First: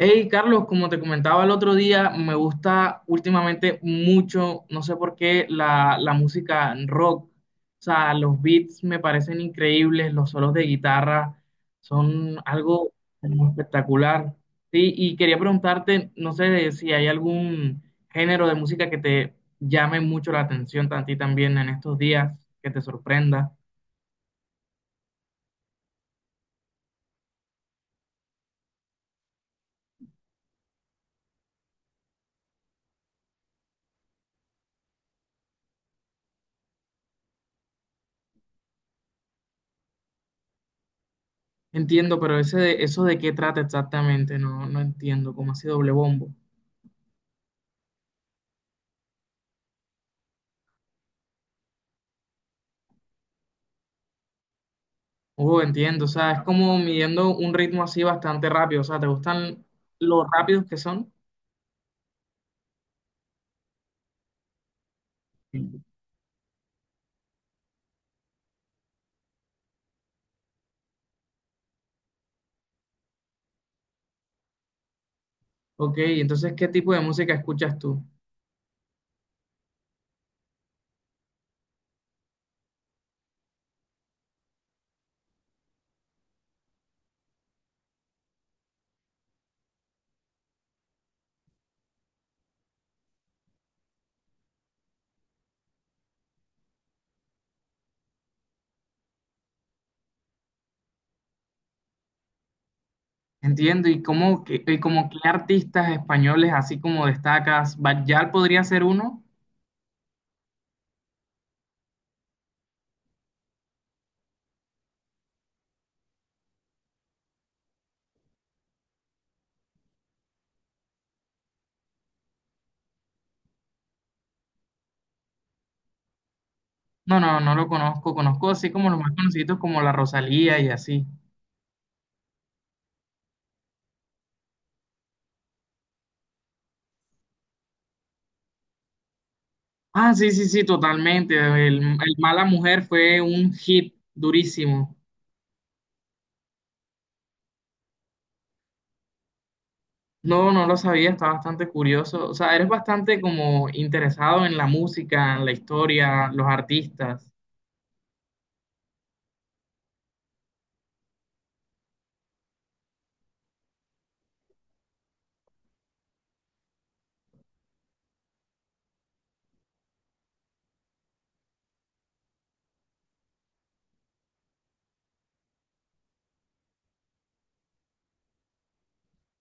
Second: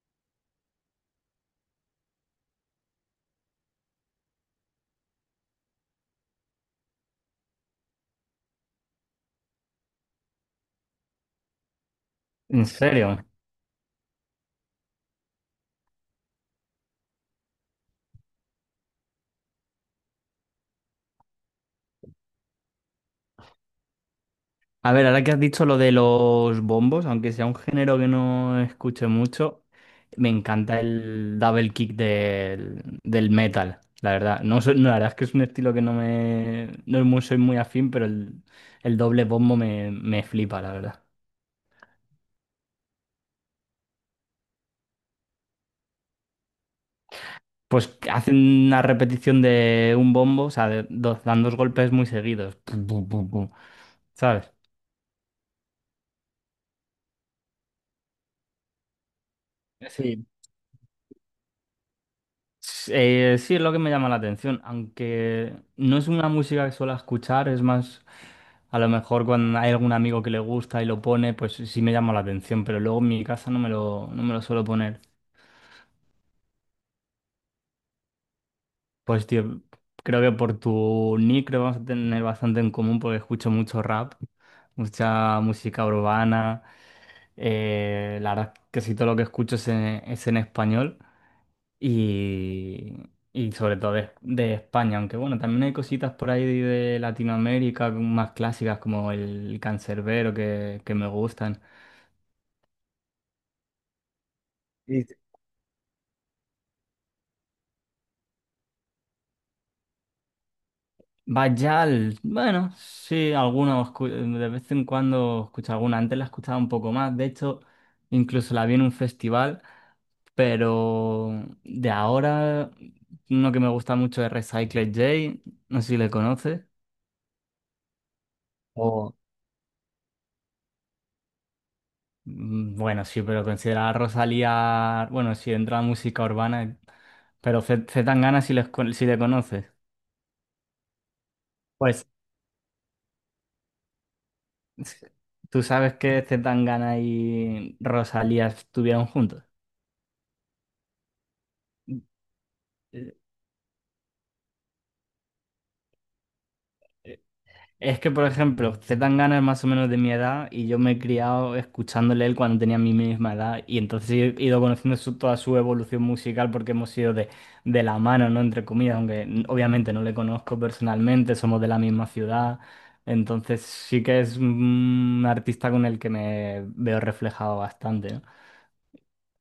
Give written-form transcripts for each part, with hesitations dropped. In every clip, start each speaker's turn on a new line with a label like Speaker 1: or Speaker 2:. Speaker 1: Hey, Carlos, como te comentaba el otro día, me gusta últimamente mucho, no sé por qué, la música rock. O sea, los beats me parecen increíbles, los solos de guitarra son
Speaker 2: En
Speaker 1: algo
Speaker 2: serio.
Speaker 1: espectacular. Sí, y quería preguntarte, no sé si hay algún género de música que te llame mucho la atención a ti también en estos días, que te sorprenda.
Speaker 2: A ver, ahora que has dicho lo de los bombos, aunque sea un género que no escuche mucho, me encanta el double kick del metal, la verdad. No, no, la verdad es que es un estilo que no me no es soy muy afín, pero el doble bombo me flipa, la verdad.
Speaker 1: Entiendo, pero eso de qué trata exactamente, no entiendo, cómo así doble bombo.
Speaker 2: Pues que hacen una repetición de un bombo, o sea, dan dos golpes muy seguidos. Pum, pum, pum, pum, ¿sabes?
Speaker 1: Oh, entiendo, o sea, es como midiendo un ritmo así bastante rápido, o sea, ¿te gustan los
Speaker 2: Sí.
Speaker 1: rápidos que son?
Speaker 2: Sí, es lo que me llama la atención, aunque
Speaker 1: Sí.
Speaker 2: no es una música que suelo escuchar, es más, a lo mejor cuando hay algún amigo que le gusta y lo pone, pues sí me llama la atención, pero luego en mi casa no me lo suelo poner.
Speaker 1: Ok, entonces, ¿qué tipo de música escuchas tú?
Speaker 2: Pues tío, creo que por tu nick creo que vamos a tener bastante en común porque escucho mucho rap, mucha música urbana, la verdad es que casi todo lo que escucho es en español. Y, y sobre todo de España, aunque bueno, también hay cositas por ahí de Latinoamérica más clásicas como el cancerbero que me gustan.
Speaker 1: Entiendo, y
Speaker 2: Y
Speaker 1: como qué artistas españoles así como destacas, ¿Bayal podría ser uno?
Speaker 2: Bayal, bueno, sí, algunos de vez en cuando escucho alguna, antes la escuchaba un poco más, de hecho, incluso la vi en un festival, pero de ahora uno que me gusta mucho es Recycled J, no sé si le conoces.
Speaker 1: No, no, no lo conozco, conozco así como los más conocidos como la Rosalía y así.
Speaker 2: Bueno, sí, pero considerar a Rosalía, bueno, sí, entra música urbana, pero Z Tangana si le conoces.
Speaker 1: Ah, sí, sí, sí, totalmente, el,
Speaker 2: Pues,
Speaker 1: el Mala Mujer fue un hit durísimo.
Speaker 2: ¿tú sabes que Z Tangana y Rosalía estuvieron juntos?
Speaker 1: No, no lo sabía, está bastante curioso. O sea, eres
Speaker 2: Eh,
Speaker 1: bastante como interesado en la música, en la historia, los artistas.
Speaker 2: Es que, por ejemplo, Zetangana es más o menos de mi edad y yo me he criado escuchándole él cuando tenía mi misma edad y entonces he ido conociendo toda su evolución musical porque hemos sido de la mano, ¿no? Entre comillas, aunque obviamente no le conozco personalmente, somos de la misma ciudad, entonces sí que es un artista con el que me veo reflejado bastante, ¿no?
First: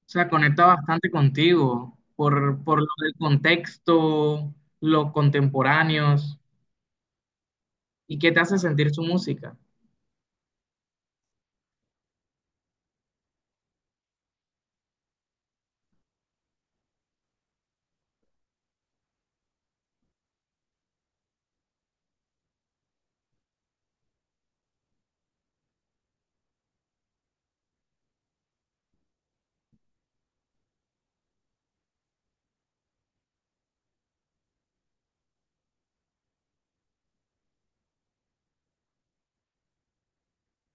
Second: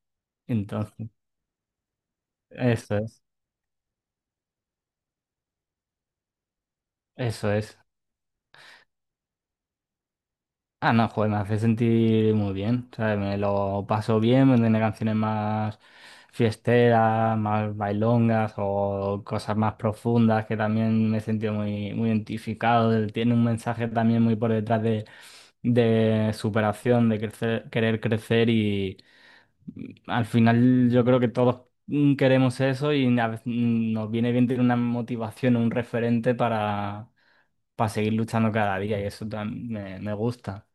Speaker 1: O sea, conecta
Speaker 2: Entonces,
Speaker 1: bastante contigo por lo
Speaker 2: eso
Speaker 1: del
Speaker 2: es,
Speaker 1: contexto, los contemporáneos
Speaker 2: eso es.
Speaker 1: y qué te hace sentir su música.
Speaker 2: Ah, no, joder, me hace sentir muy bien, ¿sabes? Me lo paso bien, me tiene canciones más fiesteras, más bailongas o cosas más profundas que también me he sentido muy, muy identificado. Él tiene un mensaje también muy por detrás de superación, de crecer, querer crecer y al final yo creo que todos queremos eso y nos viene bien tener una motivación, un referente para seguir luchando cada día y eso me gusta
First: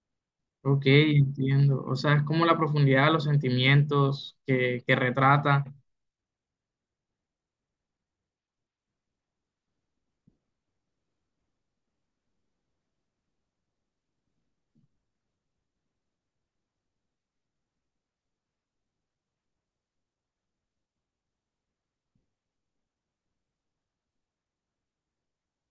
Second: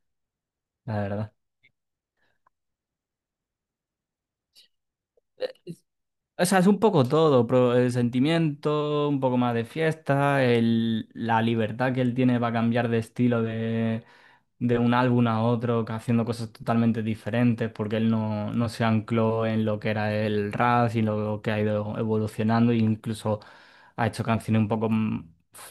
Speaker 1: Ok,
Speaker 2: la verdad.
Speaker 1: entiendo. O sea, es como la profundidad de los sentimientos que retrata.
Speaker 2: Es- O sea, es un poco todo, pero el sentimiento, un poco más de fiesta, la libertad que él tiene para cambiar de estilo de un álbum a otro, que haciendo cosas totalmente diferentes, porque él no se ancló en lo que era el rap, sino lo que ha ido evolucionando, e incluso ha hecho canciones un poco,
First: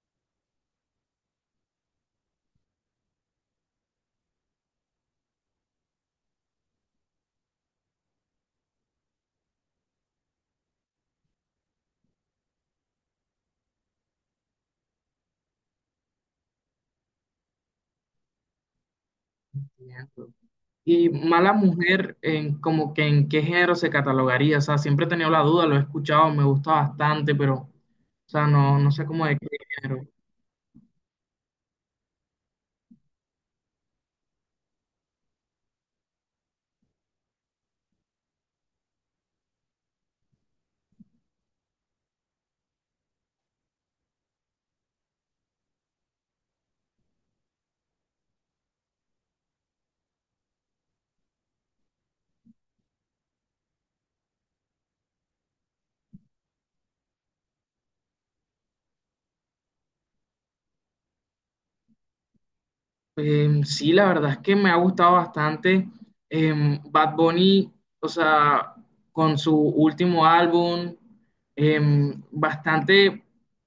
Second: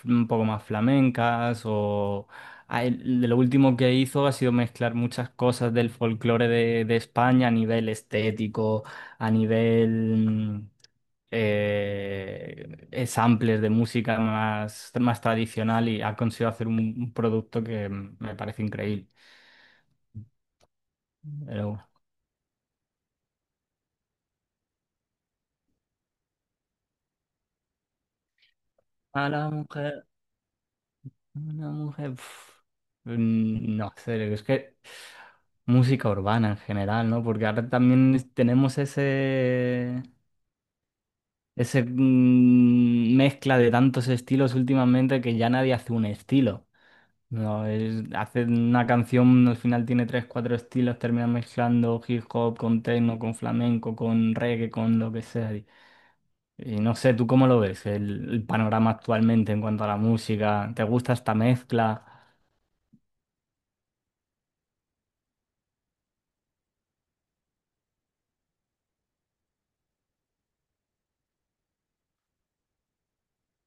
Speaker 2: un poco más flamencas, o de lo último que hizo ha sido mezclar muchas cosas del folclore de España a nivel estético a nivel samplers de música más tradicional y ha conseguido hacer un producto que me parece increíble.
Speaker 1: Entiendo. Y mala
Speaker 2: Pero
Speaker 1: mujer, en, como que en qué género se catalogaría, o sea, siempre he tenido la duda, lo he escuchado, me gusta bastante, pero, o sea, no sé cómo
Speaker 2: a
Speaker 1: de qué
Speaker 2: la mujer,
Speaker 1: género.
Speaker 2: a la mujer, no sé, es que música urbana en general, ¿no? Porque ahora también tenemos ese... Ese mezcla de tantos estilos últimamente que ya nadie hace un estilo. No, hace una canción, al final tiene tres, cuatro estilos, termina mezclando hip hop con techno, con flamenco, con reggae, con lo que sea. Y no sé, ¿tú cómo lo ves el panorama actualmente en cuanto a la música? ¿Te gusta esta mezcla?
Speaker 1: Sí, la verdad es que me ha gustado bastante Bad Bunny, o sea, con su último álbum, bastante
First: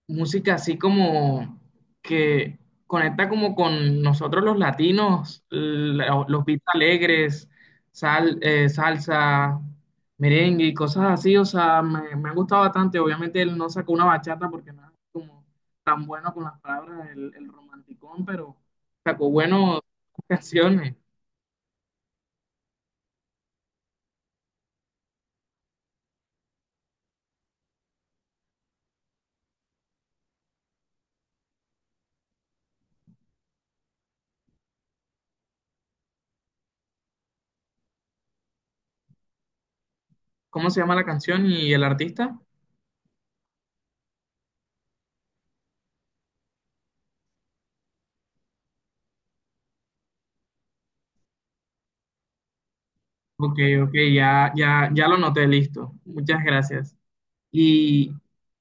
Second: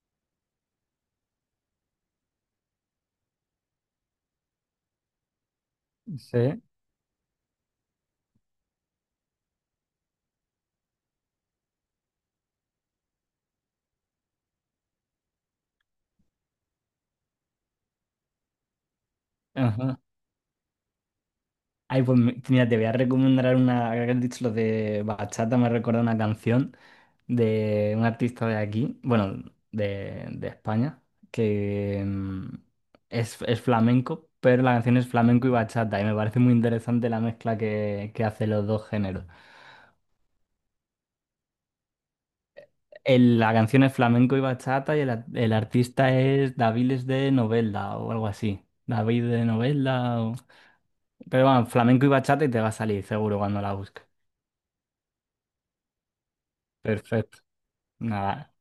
Speaker 1: música así como que conecta como con nosotros los latinos, los
Speaker 2: Sí.
Speaker 1: beats alegres, salsa, merengue y cosas así, o sea, me ha gustado bastante. Obviamente él no sacó una bachata porque no es como tan bueno con las palabras, el romanticón, pero... Sacó bueno
Speaker 2: Ajá.
Speaker 1: canciones.
Speaker 2: Ay, pues mira, te voy a recomendar una, ahora que has dicho lo de bachata, me recuerda una canción de un artista de aquí, bueno, de España, que es flamenco, pero la canción es flamenco y bachata, y me parece muy interesante la mezcla que hace los dos géneros.
Speaker 1: ¿Cómo se llama la canción y el artista?
Speaker 2: La canción es flamenco y bachata, y el artista es Daviles de Novelda o algo así. David de Novelda, pero bueno, flamenco y bachata y te va a salir seguro
Speaker 1: Ok,
Speaker 2: cuando la
Speaker 1: ok,
Speaker 2: busques.
Speaker 1: ya lo noté, listo. Muchas gracias.
Speaker 2: Perfecto.
Speaker 1: Y,
Speaker 2: Nada.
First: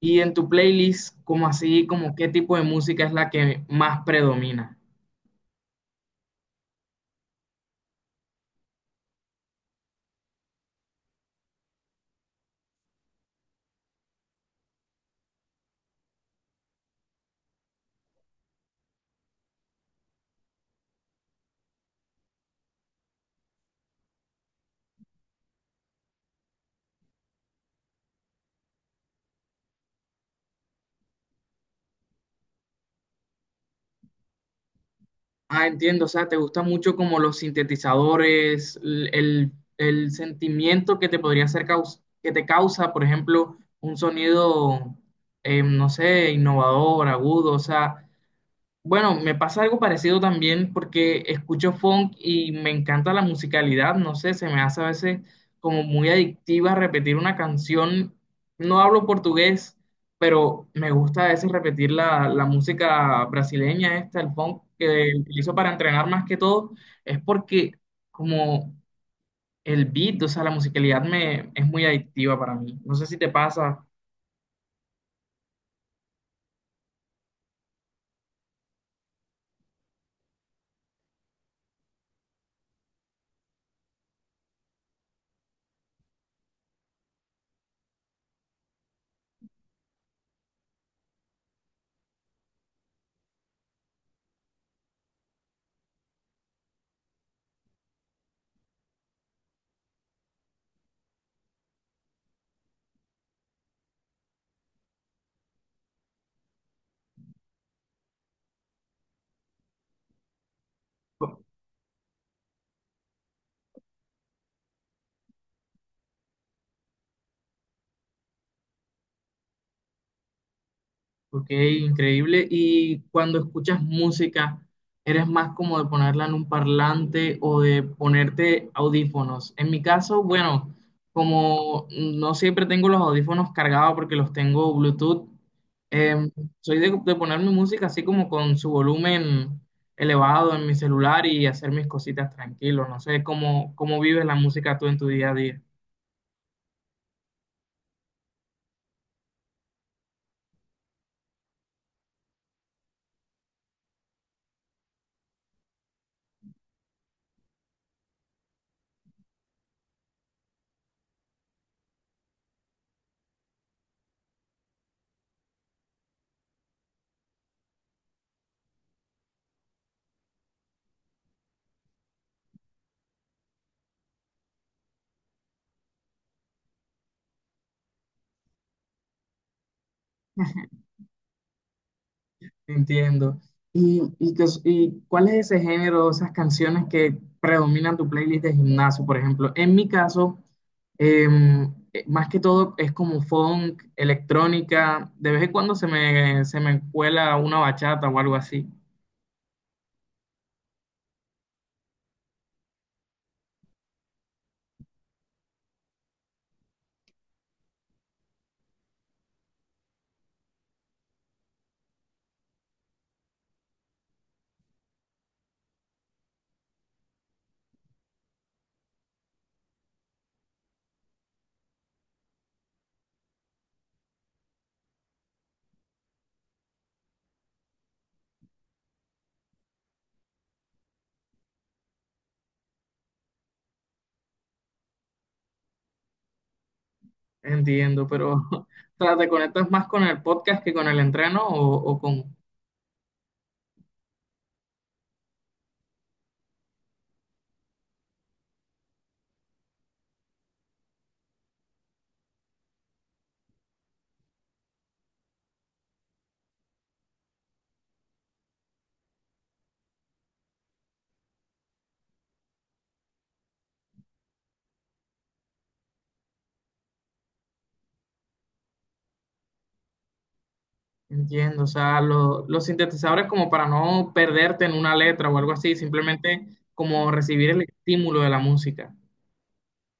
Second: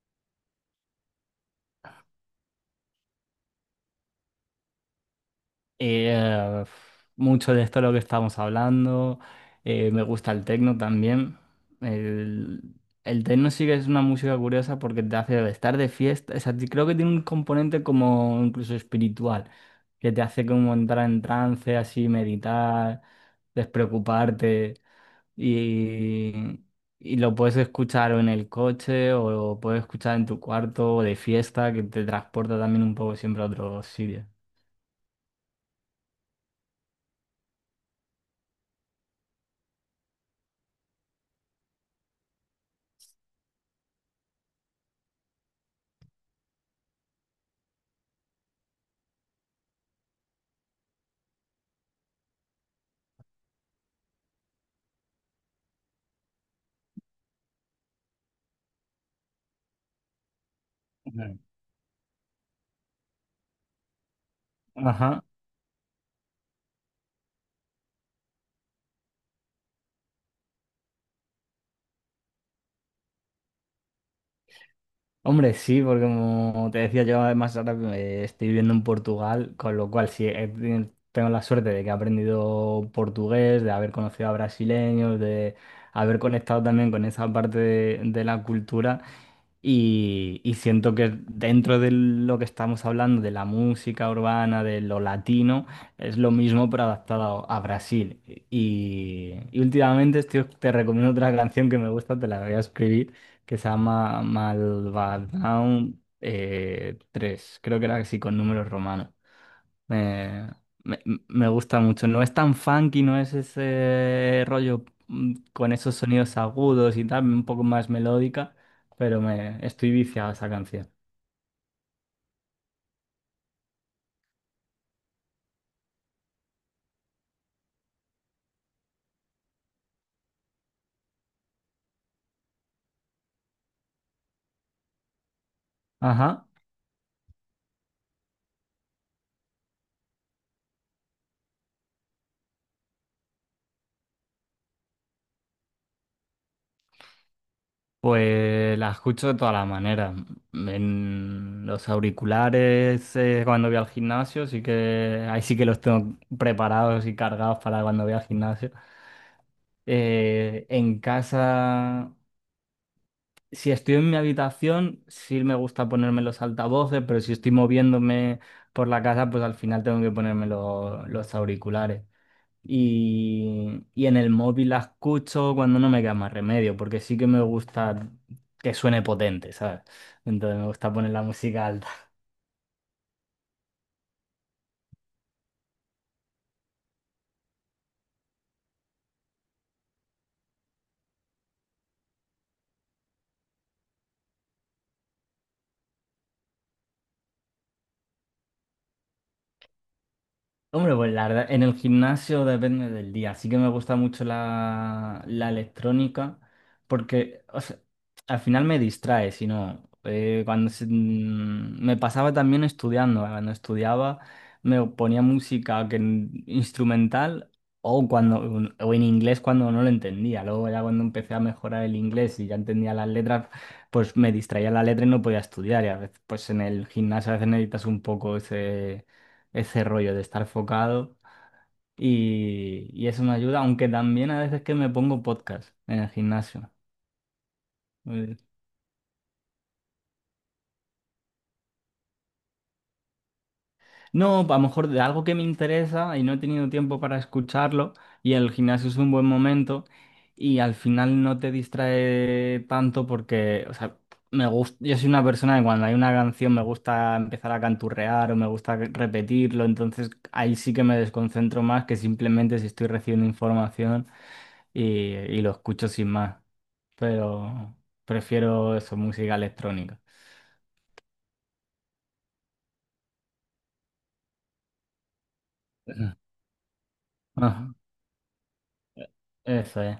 Speaker 1: y en tu playlist, ¿cómo así, como qué tipo de música es la que más predomina?
Speaker 2: Eh, mucho de esto es lo que estamos hablando. Me gusta el techno también. El, el techno sí que es una música curiosa porque te hace estar de fiesta. O sea, creo que tiene un componente como incluso espiritual, que te hace como entrar en trance, así meditar, despreocuparte. Y, y lo puedes escuchar o en el coche o lo puedes escuchar en tu cuarto o de fiesta, que te transporta también un poco siempre a otros sitios.
Speaker 1: Ah, entiendo, o sea, te gusta mucho como los sintetizadores, el sentimiento que te podría hacer que te causa, por ejemplo, un sonido, no sé, innovador, agudo, o sea, Bueno, me pasa algo parecido también porque escucho funk y me encanta la musicalidad, no sé, se me hace a veces como muy adictiva repetir una canción. No hablo portugués, pero me gusta a
Speaker 2: Ujú.
Speaker 1: veces repetir la música brasileña esta, el funk que
Speaker 2: Ajá.
Speaker 1: utilizo para entrenar más que todo, es porque como el beat, o sea, la musicalidad es muy adictiva para mí. No sé si te pasa.
Speaker 2: Hombre, sí, porque como te decía yo, además ahora estoy viviendo en Portugal, con lo cual sí, tengo la suerte de que he aprendido portugués, de haber conocido a brasileños, de haber conectado también con esa parte de la cultura y siento que dentro de lo que estamos hablando, de la música urbana, de lo latino, es lo mismo pero adaptado a Brasil. Y últimamente te recomiendo otra canción que me gusta, te la voy a escribir que se llama Malvadón 3, creo que era así con números romanos. Me, me, me gusta mucho, no es tan funky, no es ese rollo con esos sonidos agudos y tal, un poco más melódica, pero me estoy viciado a esa canción.
Speaker 1: Ok, increíble. Y cuando escuchas música, ¿eres más como de ponerla en un parlante o de ponerte audífonos? En mi caso, bueno, como no siempre tengo los audífonos cargados porque los tengo Bluetooth, em,
Speaker 2: Ajá,
Speaker 1: soy de poner mi música así como con su volumen elevado en mi celular y hacer mis cositas tranquilo. No sé cómo, cómo vives la música tú en tu día a día.
Speaker 2: pues la escucho de todas las maneras. En los auriculares, cuando voy al gimnasio, sí que ahí sí que los tengo preparados y cargados para cuando voy al gimnasio. En casa, si estoy en mi habitación, sí me gusta ponerme los altavoces, pero si estoy moviéndome por la casa, pues al final tengo que ponerme los auriculares. Y en el móvil la escucho cuando no me queda más remedio, porque sí que me gusta que suene potente, ¿sabes? Entonces me gusta poner la música alta.
Speaker 1: Entiendo. Qué cuál es ese género, esas canciones que predominan tu playlist de gimnasio, por ejemplo? En mi caso, más que todo es como funk, electrónica, de vez en cuando se me cuela una bachata o algo así.
Speaker 2: Hombre, pues la verdad, en el gimnasio depende del día. Sí que me gusta mucho la electrónica porque o sea, al final me distrae, si no, cuando me pasaba también estudiando, cuando estudiaba me ponía música que, instrumental o, o en inglés cuando no lo entendía. Luego ya cuando empecé a mejorar el inglés y ya entendía las letras, pues me distraía la letra y no podía estudiar. Y a veces pues en el gimnasio a veces necesitas un poco ese rollo de estar focado y eso me ayuda, aunque también a veces que me pongo podcast en el gimnasio.
Speaker 1: Entiendo, pero
Speaker 2: Eh,
Speaker 1: o sea, ¿te conectas más con el podcast que con el entreno o con...
Speaker 2: No, a lo mejor de algo que me interesa y no he tenido tiempo para escucharlo y el gimnasio es un buen momento y al final no te distrae tanto porque, o sea, me gusta, yo soy una persona que cuando hay una canción me gusta empezar a canturrear o me gusta repetirlo, entonces ahí sí que me desconcentro más que simplemente si estoy recibiendo información y, y lo escucho sin más. Pero prefiero eso, música electrónica.
Speaker 1: Entiendo, o sea, los sintetizadores como para no perderte en una letra o algo así, simplemente como recibir el
Speaker 2: Ajá,
Speaker 1: estímulo de la música.
Speaker 2: eso es.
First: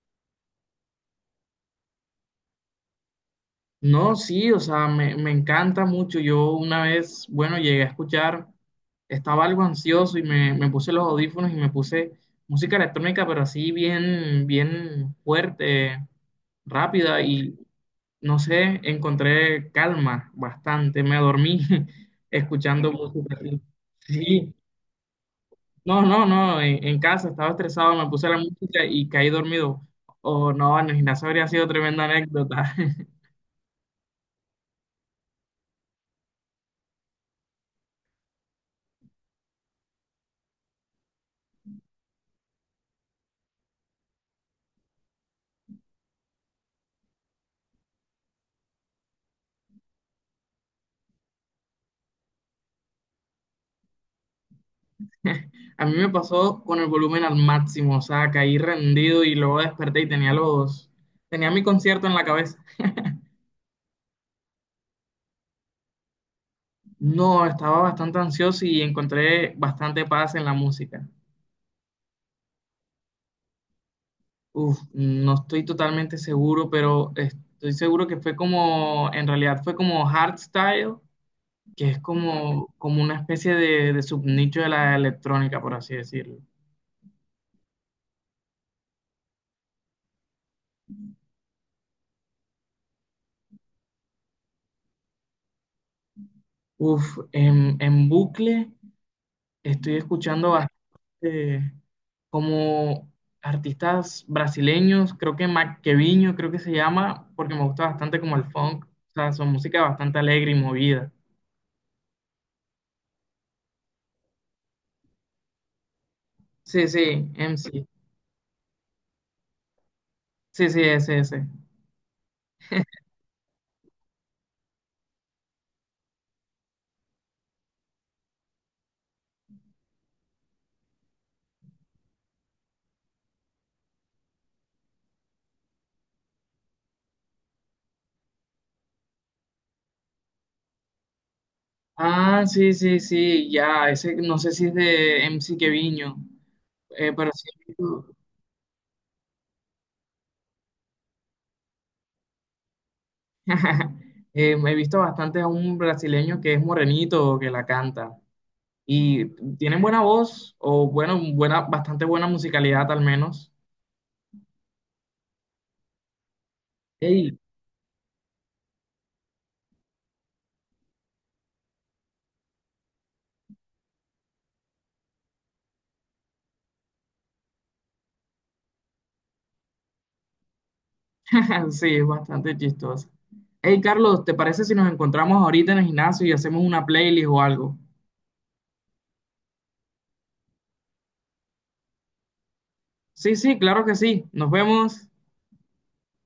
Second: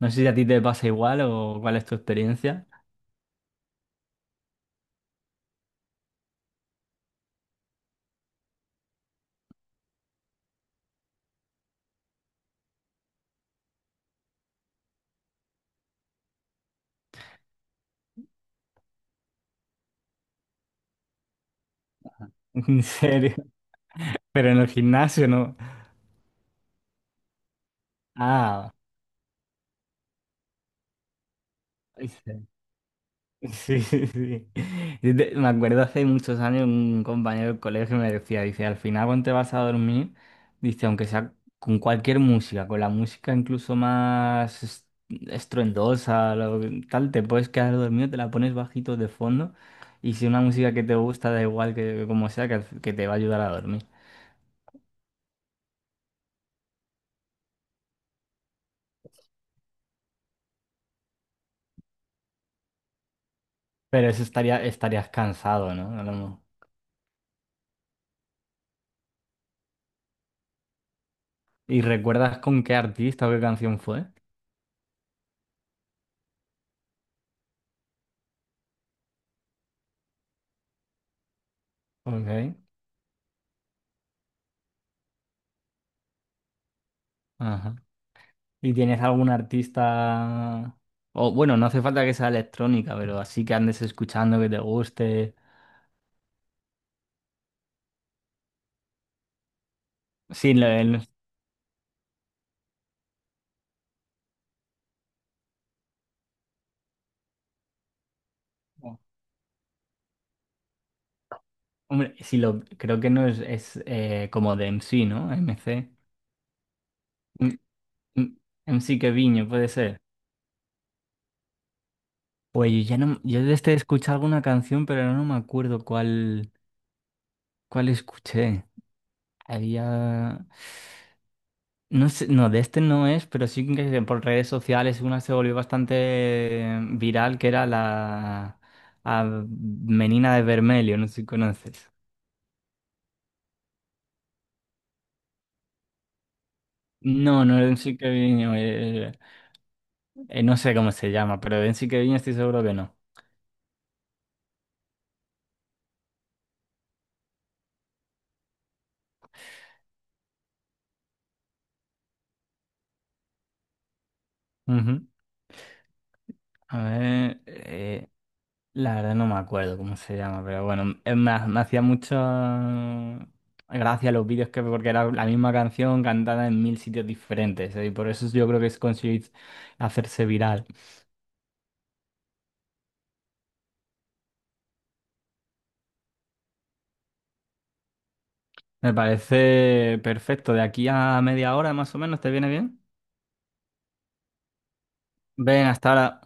Speaker 2: No sé si a ti te pasa igual o cuál es tu experiencia.
Speaker 1: No, sí, o sea, me encanta mucho. Yo una vez, bueno, llegué a escuchar, estaba algo ansioso y me puse los audífonos y me puse música electrónica, pero así bien, bien fuerte, rápida y no sé, encontré calma bastante. Me dormí
Speaker 2: En
Speaker 1: escuchando
Speaker 2: serio.
Speaker 1: música. Así.
Speaker 2: Pero
Speaker 1: Sí,
Speaker 2: en el gimnasio no.
Speaker 1: no, no, no, en casa estaba estresado, me puse la
Speaker 2: Ah.
Speaker 1: música y caí dormido. O no, en el gimnasio habría sido tremenda
Speaker 2: Vale.
Speaker 1: anécdota.
Speaker 2: Sí, sí. Sí. Me acuerdo hace muchos años un compañero del colegio me decía, dice, al final cuando te vas a dormir, dice, aunque sea con cualquier música, con la música incluso más estruendosa, tal, te puedes quedar dormido, te la pones bajito de fondo y si una música que te gusta, da igual que como sea, que te va a ayudar a dormir.
Speaker 1: A mí me pasó con el volumen al máximo, o sea, caí rendido y luego desperté y tenía tenía mi concierto en la cabeza.
Speaker 2: Pero eso estarías cansado, ¿no? A lo mejor.
Speaker 1: No, estaba bastante ansioso y encontré bastante paz en la música.
Speaker 2: ¿Y recuerdas con qué artista o qué canción fue?
Speaker 1: Uf, no estoy totalmente seguro, pero estoy seguro que fue como, en realidad fue como hardstyle, que es
Speaker 2: Ok.
Speaker 1: como, como una especie de subnicho de la electrónica, por así decirlo.
Speaker 2: Ajá. ¿Y tienes algún artista? O bueno, no hace falta que sea electrónica, pero así que andes escuchando que te guste.
Speaker 1: Uf, en bucle estoy
Speaker 2: Sí,
Speaker 1: escuchando
Speaker 2: lo- el-
Speaker 1: eh, como artistas brasileños, creo que Maquevinho, creo que se llama, porque me gusta bastante como el funk, o sea, su música es bastante alegre y movida.
Speaker 2: Hombre, sí lo creo que no es como de MC, ¿no? MC.
Speaker 1: Sí, sí,
Speaker 2: M-
Speaker 1: MC.
Speaker 2: M- MC Keviño, puede ser.
Speaker 1: Sí, sí, ese, ese.
Speaker 2: Pues yo ya no, yo desde escuché alguna canción, pero no me acuerdo cuál escuché. Había. No sé, no, de este no es, pero sí que por redes sociales una se volvió bastante viral, que era la a Menina de Vermelho, no sé si conoces.
Speaker 1: Ah, sí, sí, sí, ya, ese no sé si es de MC Quevinho, pero
Speaker 2: No,
Speaker 1: sí.
Speaker 2: no, Enrique Queviño, no sé cómo se llama, pero de Enrique Queviño estoy seguro que no.
Speaker 1: He visto bastante a un brasileño que es morenito, que la canta. Y tienen buena voz, o bueno, buena, bastante buena musicalidad al menos.
Speaker 2: Ujú. A
Speaker 1: Ey,
Speaker 2: ver, la verdad no me acuerdo cómo se llama, pero bueno, es más, me hacía mucho gracia los vídeos que porque era la misma canción cantada en mil sitios diferentes, y por eso yo creo que es conseguir hacerse viral.
Speaker 1: Sí, es bastante chistoso. Hey, Carlos, ¿te parece si nos encontramos ahorita en el gimnasio y hacemos una playlist o algo?
Speaker 2: Me parece perfecto. De aquí a media hora más o menos, ¿te viene bien?
Speaker 1: Sí, sí, claro que sí. Nos vemos.
Speaker 2: Ven, hasta ahora.